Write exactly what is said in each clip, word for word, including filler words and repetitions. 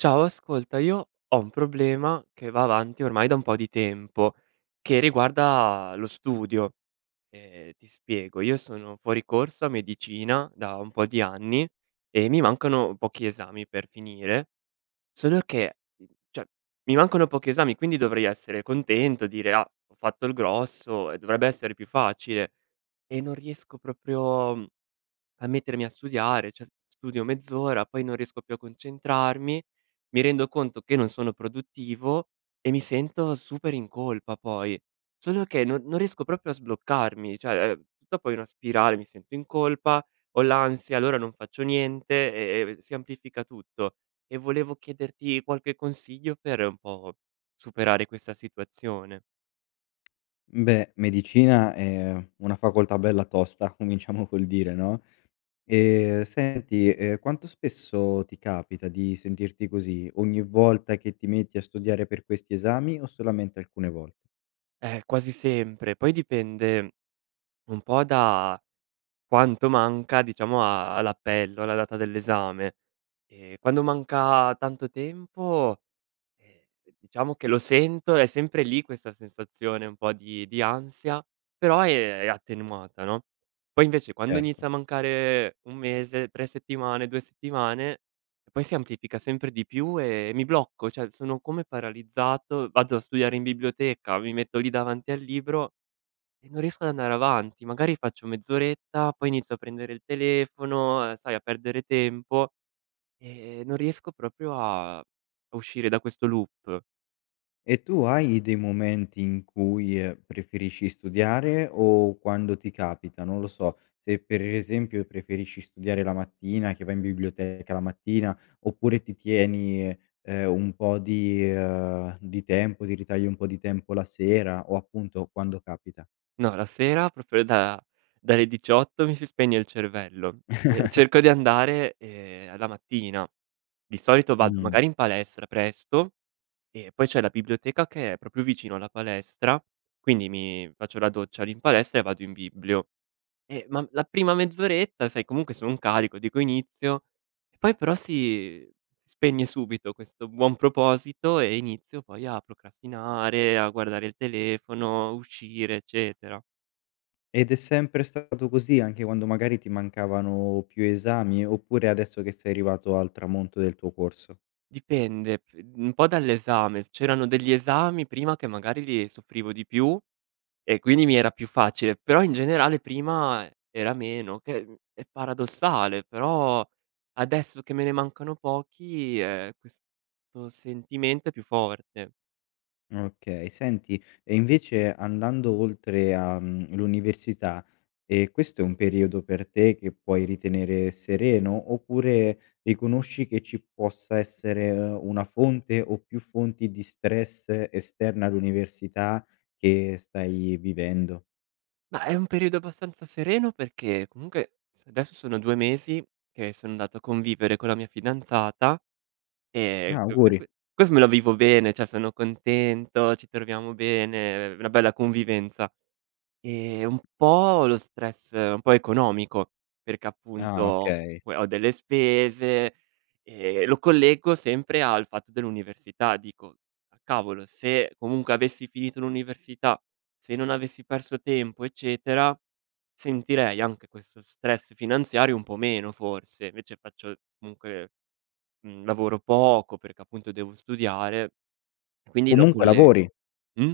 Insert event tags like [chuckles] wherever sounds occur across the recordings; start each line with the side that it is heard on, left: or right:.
right: Ciao, ascolta, io ho un problema che va avanti ormai da un po' di tempo, che riguarda lo studio. Ehm, ti spiego, io sono fuori corso a medicina da un po' di anni e mi mancano pochi esami per finire. Solo che, ceh, mi mancano pochi esami, quindi dovrei essere contento, dire: "Ah! Ho fatto il grosso e dovrebbe essere più facile." E non riesco proprio, mhmm, a mettermi a studiare, cioè studio mezz'ora poi non riesco più a concentrarmi, mi rendo conto che non sono produttivo e mi sento super in colpa poi. Solo che no non riesco proprio a sbloccarmi. Cioè, uhm, dopo è una spirale, mi sento in colpa, ho l'ansia, allora non faccio niente e e v si amplifica tutto. E volevo chiederti qualche consiglio per, un po', superare questa situazione.
left: M beh, medicina è una facoltà bella tosta. Cominciamo col dire, no? Ehm, senti, ehm, quanto spesso ti capita di sentirti così? Ogni volta che ti metti a studiare per questi esami o solamente alcune vol
right: Eh, quasi sempre. Poi dipende un po' da quanto manca, diciamo, a all'appello, alla data dell'esame. Ehm, quando manca tanto tempo, ehm, diciamo che lo sento, è sempre lì questa sensazione un po' di di ansia, però, ehm, è attenuata no. Poi invece quando
left: Certo.
right: inizia a mancare un mese, tre settimane, due settimane, poi si amplifica sempre di più e mi blocco, ceh sono come paralizzato, vado a studiare in biblioteca, mi metto lì davanti al libro e non riesco ad andare avanti. Magari faccio mezz'oretta, poi inizio a prendere il telefono, uhm, sai a perdere tempo e e non riesco propio a a uscire da questo loop.
left: E tu hai dei momenti in cui, ehm, preferisci studiare o quando ti capita? Non lo so, se per esempio preferisci studiare la mattina, che vai in biblioteca la mattina, oppure ti tieni, ehm, un po' di, ehm di tempo, ti ritagli un po' di tempo la sera o appunto quando capita?
right: No, la sera propio da dalle diciotto mi si spegne il cervello e
left: [chuckles]
right: cerco di andare, ehm, la mattina. Di solito vado
left: Mh-mh.
right: magari in palestra presto e poi c'è la biblioteca che è propio vicino alla palestra. Quindi mi faccio la doccia lì in palestra e vado in biblio. Eh, ma la prima mezz'oretta, sai comunque sono un carico dico: "Inizio"; poi però si spegne subito questo buon proposito e inizio poi a procrastinare, a guardare il telefono, uscire, eccetera.
left: Ed è sempre stato così anche quando magari ti mancavano più esami, oppure adesso che sei arrivato al tramonto del tuo corso?
right: Dipende p un po' dall'esame: c'erano degli esami prima che magari li soffrivo di più e quindi mi era più facile. Però in generale prima e era meno che è mhmm, è paradossale; però, adesso che me ne mancano pochi, ehm, questo sentimento è più forte.
left: Okay. Senti e invece andando oltre a, mhmm, l'università, ehm, questo è un periodo per te che puoi ritenere sereno, oppure riconosci che ci possa essere una fonte o più fonti di stress esterna all'università che stai vivendo?
right: Mah, è un periodo abbastanza sereno perché comunque s desso sono due mesi che son andato a convivere con la mia fidanzata e
left: Ah,
right: per q que que
left: auguri.
right: questo me lo vivo bene, ceh sono contento, ci troviamo bene, ehm, una bella convivenza. Ehm, un po' lo stress un po' economico, perché appunto
left: Ah,
right: ho
left: okay.
right: que ho delle spese e lo collego sempre al fatto dell'università; dico: "Ah, cavolo se comunque avessi finito l'università, se non avessi perso tempo eccetera, sentirei anche questo stress finanziario un po' meno, forse". Invece faccio comunque mhmm, lavoro poco perché appunto devo studiare. Quindi lo
left: Comunque lavori?
right: collego. Mh?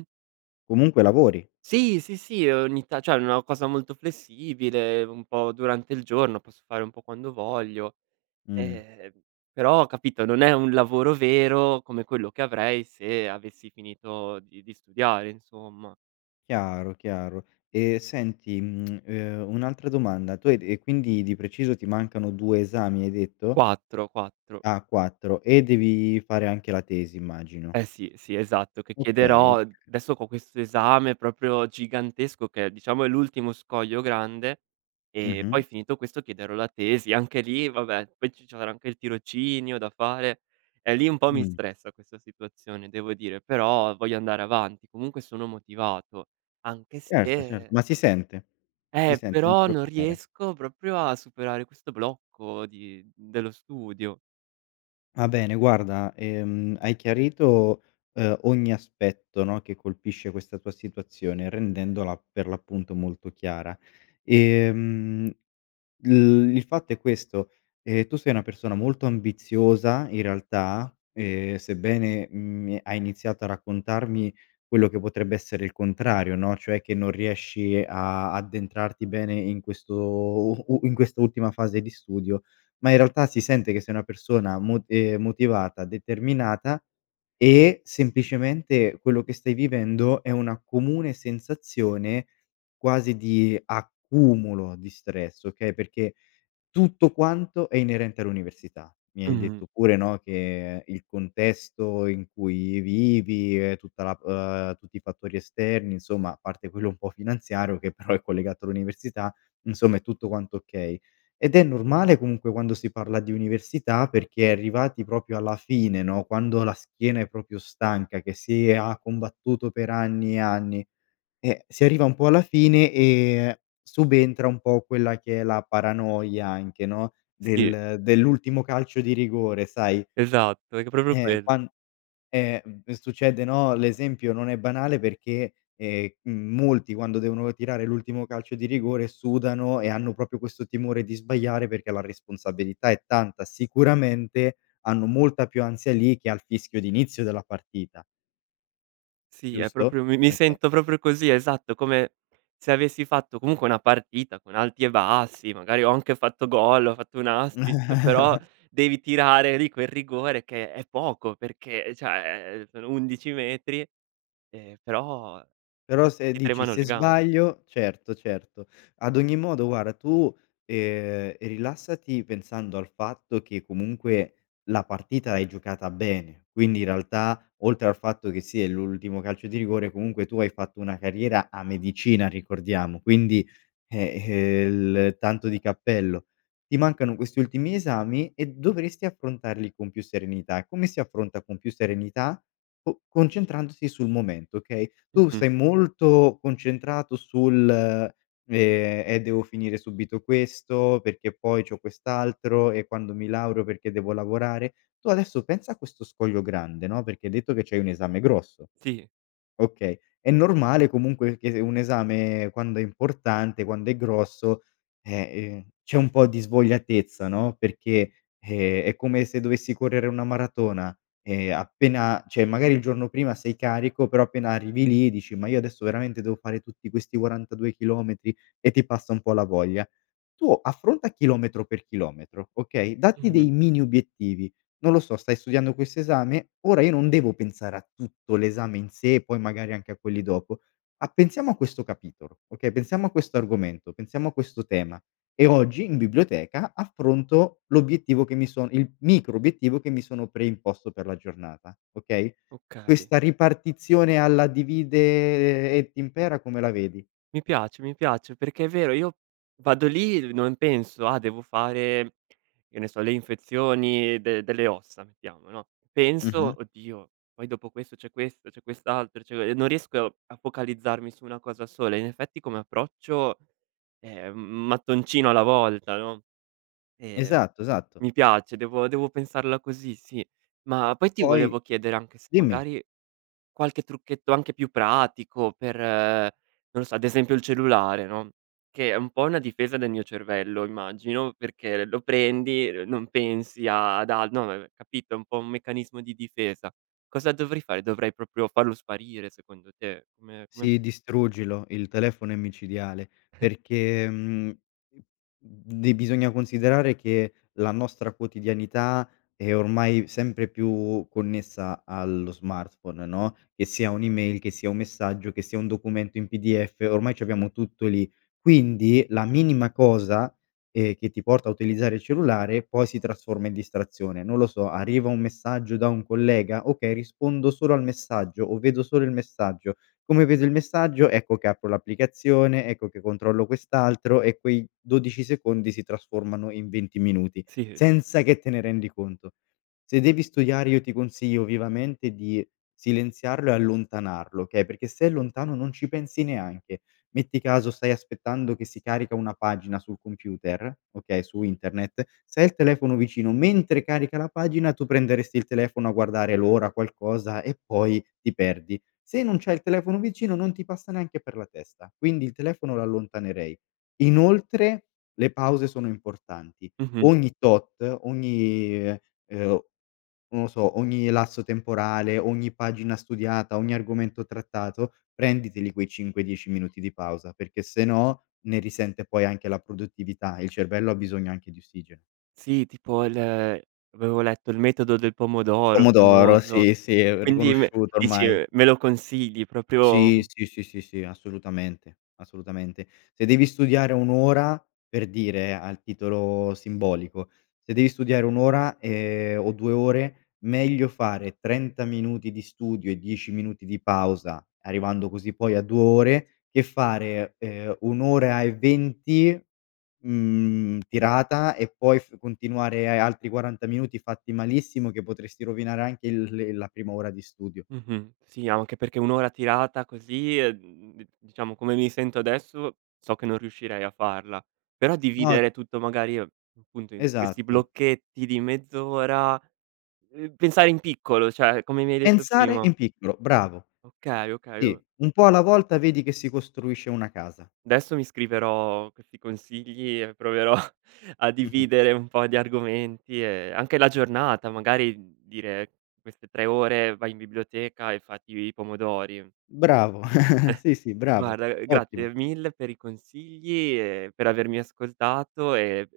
left: Comunque lavori?
right: Sì, sì, sì, ogni ta ceh, una cosa molto flessibile, un po' durante il giorno, posso fare un po' quando voglio,
left: Mh.
right: ehm, però capito, non è un lavoro vero come quello che avrei se avessi finito di di studiare, insomma.
left: Chiaro, chiaro e senti, mhmm, ehm, un'altra domanda. Tu hai d e quindi di preciso ti mancano due esami hai detto?
right: quattro quattro.
left: Ah, quattro, e devi fare anche la tesi immagino.
right: Eh, sì, sì esatto che
left: Okay,
right: chiederò
left: ok
right: desso co questo esame proprio gigantesco che, diciamo, è l'ultimo scoglio grande e
left: Mh-mh.
right: poi finito questo chiederò la tesi. Anche lì vabbè, poi c c'avrò anche il tirocinio da fare. Eh, lì un po' mi
left: Mh.
right: stressa questa situazione devo dire, però voglio andare avanti. Comunque sono motivato anche
left: Certo, certo.
right: se
left: Ma si sente, si
right: Eh,
left: sente, non ti
right: però non
left: preoccupare.
right: riesco proprio a superare questo blocco di dello studio.
left: Va bene, guarda, ehm, hai chiarito, uhm, ogni aspetto, no, che colpisce questa tua situazione, rendendola per l'appunto molto chiara. Ehm, l il fatto è questo: ehm, tu sei una persona molto ambiziosa, in realtà, ehm, sebbene, mhmm, Mi è hai iniziato a raccontarmi quello che potrebbe essere il contrario, no, cioè che non riesci a addentrarti bene in questo u u in quest'ultima fase di studio, ma in realtà si sente che sei una persona mot ehm, motivata, determinata e semplicemente quello che stai vivendo è una comune sensazione quasi di accumulo di stress, okay, perché tutto quanto è inerente all'università. Mi hai
right: Mh-mh.
left: detto pure, no, che il contesto in cui vivi, ehm, tutta la uhm, tutti i fattori esterni insomma, a parte quello un po' finanziario, che però è collegato all'università, insomma è tutto quanto okay, ed è normale comunque quando si parla di università perché arrivati propio alla fine no, quando la schiena è propio stanca che si e ha combattuto per anni e anni. Eh, si arriva un po' alla fine e subentra un po' quella che è la paranoia anche, no,
right: Sì.
left: del dell'ultimo calcio di rigore, sai
right: Esatto e c propio
left: eh,
right: quello.
left: quan eh, mhmm, succede no, l'esempio non è banale perché, ehm, m molti quando devono tirare l'ultimo calcio di rigore, sudano e hanno propio questo timore di sbagliare perché la responsabilità è tanta, sicuramente hanno molta più ansia lì che al fischio di inizio della partita
right: Sì è
left: giusto?
right: proprio mi mi
left: Oka
right: sento proprio così esatto, come se avessi fatto comunque una partita, con alti e bassi, magari ho anche fatto gol, ho fatto un assist, però
left: [chuckles]
right: devi tirare lì quel rigore che è poco perché, ehm, ceh, sono undici metri, ehm, però
left: Però se
right: ti
left: dici:
right: tremano le
left: "Se
right: gambe.
left: sbaglio" certo, certo. Ad ogni modo guarda tu, ehm, rilassati pensando al fatto che comunque la partita l'hai giocata bene, quindi in realtà, oltre al fatto che sì, è l'ultimo calcio di rigore comunque tu hai fatto una carriera a medicina ricordiamo, quindi, eh, ehm, il tanto di cappello. Ti mancano questi ultimi esami e dovresti affrontarli con più serenità. Come si affronta con più serenità? Co concentrandosi sul momento, okay, tu
right: Mh-mh.
left: sei molto concentrato sul, ehm: "Eh, devo finire subito questo, perché poi c'ho quest'altro e quando mi laureo perché devo lavorare." Tu adesso pensa a questo scoglio grande no, perché detto che c'hai un esame grosso.
right: Sì.
left: Okay, è normale comunque che se un esame quando è importante, quando è grosso, eh, ehm, c'è un po' di svogliatezza no, perché, ehm, è come se dovessi correre una maratona e appena ceh, magari il giorno prima sei carico però appena arrivi lì dici: "Ma io adesso veramente devo fare tutti questi quarantadue chilometri?" E ti passa un po' la voglia. Tu affronta a chilometro per chilometro, okay, datti
right: Mh-mh.
left: dei mini obiettivi. Non lo so, stai studiando questo esame? Ora io non devo pensare a tutto l'esame in sé e poi magari anche a quelli dopo. A pensiamo a questo capitolo, okay, pensiamo a questo argomento, pensiamo a questo tema e oggi in biblioteca affronto l'obiettivo che mi son il micro obiettivo che mi sono preimposto per la giornata. Okay?
right: Okay.
left: Questa ripartizione alla divide et impera come la vedi?
right: Mi piace, mi piace. Perché è vero, io vado lì e non penso: "Ah, devo fare" che ne so "le infezioni de delle ossa." Mettiamo, no,
left: Mh-mh.
right: penso: "Oddio, poi dopo questo c'è questo, c'è quest'altro" [unintelligible] E non riesco a focalizzarmi su una cosa sola. In effetti come approccio, ehm, m mattoncino alla volta, no, ehm,
left: Esatto, esatto.
right: mi piace devo devo pensarla così sì. Ma poi ti
left: Poi
right: volevo chiedere anche se
left: dimmi.
right: magari qualche trucchetto anche più pratico per, non lo so ad esempio il cellulare no, che è un po' una difesa del mio cervello immagino perché l lo prendi, n non pensi ad al no, ne ne capito, un po' un meccanismo di difesa. Cosa dovrei fare? Dovrei proprio farlo sparire, secondo te? Come come
left: Si distruggilo, il telefono è micidiale
right: [chuckles]
left: perché, mhmm, mhmm, di bisogna considerare che la nostra quotidianità è ormai sempre più connessa allo smartphone no, che sia un'email, che sia un messaggio, che sia un documento in PDF. Ormai c'abbiamo tutto lì. Quindi la minima cosa, ehm, che ti porta a utilizzare il cellulare poi si trasforma in distrazione. Non lo so, arriva un messaggio da un collega? "Okay, rispondo solo al messaggio." O: "Vedo solo il messaggio." Come vedo il messaggio ecco che apro l'applicazione, ecco che controllo quest'altro e quei dodici secondi si trasformano in venti minuti,
right: Sì, ehm
left: senza che te ne rendi conto. Se devi studiare io ti consiglio vivamente di silenziarlo e allontanarlo, okay, perché se è lontano non ci pensi neanche, metti caso stai aspettando che si carica una pagina sul computer, okay, su internet, se hai il telefono vicino mentre carica la pagina tu prenderesti il telefono a guardare l'ora, qualcosa e poi ti perdi, se non c'hai il telefono vicino non ti passa neanche per la testa, quindi il telefono lo allontanerei. Inoltre le pause sono importanti.
right: Mh-mh.
left: Ogni tot, ogni uhm, uhm, non lo so, ogni lasso temporale, ogni pagina studiata, ogni argomento trattato, prenditeli quei cinque dieci minuti di pausa perché sennò ne risente poi anche la produttività e il cervello ha bisogno anche di ossigeno.
right: Sì, tipo l uhm, avevo letto il metodo del pomodoro,
left: Pomodoro,
right: famoso,
left: sì, sì, è
right: quindi me
left: riconosciuto
right: dici
left: ormai.
right: uhm, me lo consigli
left: Sì,
right: proprio
left: sì, sì, sì, sì, assolutamente, assolutamente. Se devi studiare un ora per dire al titolo simbolico, se devi studiare un ora, ehm, o due ore, meglio fare trenta minuti di studio e dieci minuti di pausa, arrivando così poi a due ore, che fare, ehm, un ora e venti, mhmm, tirata e poi f continuare e altri quaranta minuti fatti malissimo che potresti rovinare anche il le la prima ora di studio.
right: Mh-mh, sì anche perché un ora tirata così, uhm, d diciamo come mi sento adesso, so che non riuscirei a farla, però
left: No
right: dividere tutto magari appunto in questi
left: Esatto.
right: blocchetti di mezz'ora. Uhm, pensare in piccolo, ceh come mi hai detto
left: Pensare
right: prima.
left: in piccolo, bravo!
right: Okay, okay,
left: Sì,
right: o
left: un po' alla volta vedi che si costruisce una casa.
right: desso mi scriverò questi consigli e proverò a
left: [chuckles]
right: dividere un po' di argomenti e anche la giornata. Magari dire: queste tre ore vai in biblioteca e fatti i pomodori.
left: Bravo, [chuckles]
right: [chuckles]
left: sì, sì, bravo,
right: Guarda, uhm,
left: ottimo.
right: grazie mille per i consigli e per avermi ascoltato e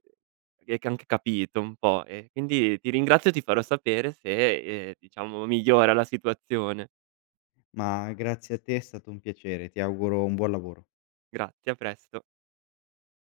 right: e ch anche capito un po' e quindi ti ringrazio e ti farò sapere se, ehm, diciamo migliora la situazione.
left: Ma grazie a te, è stato un piacere, ti auguro un buon lavoro.
right: Grazie, a presto.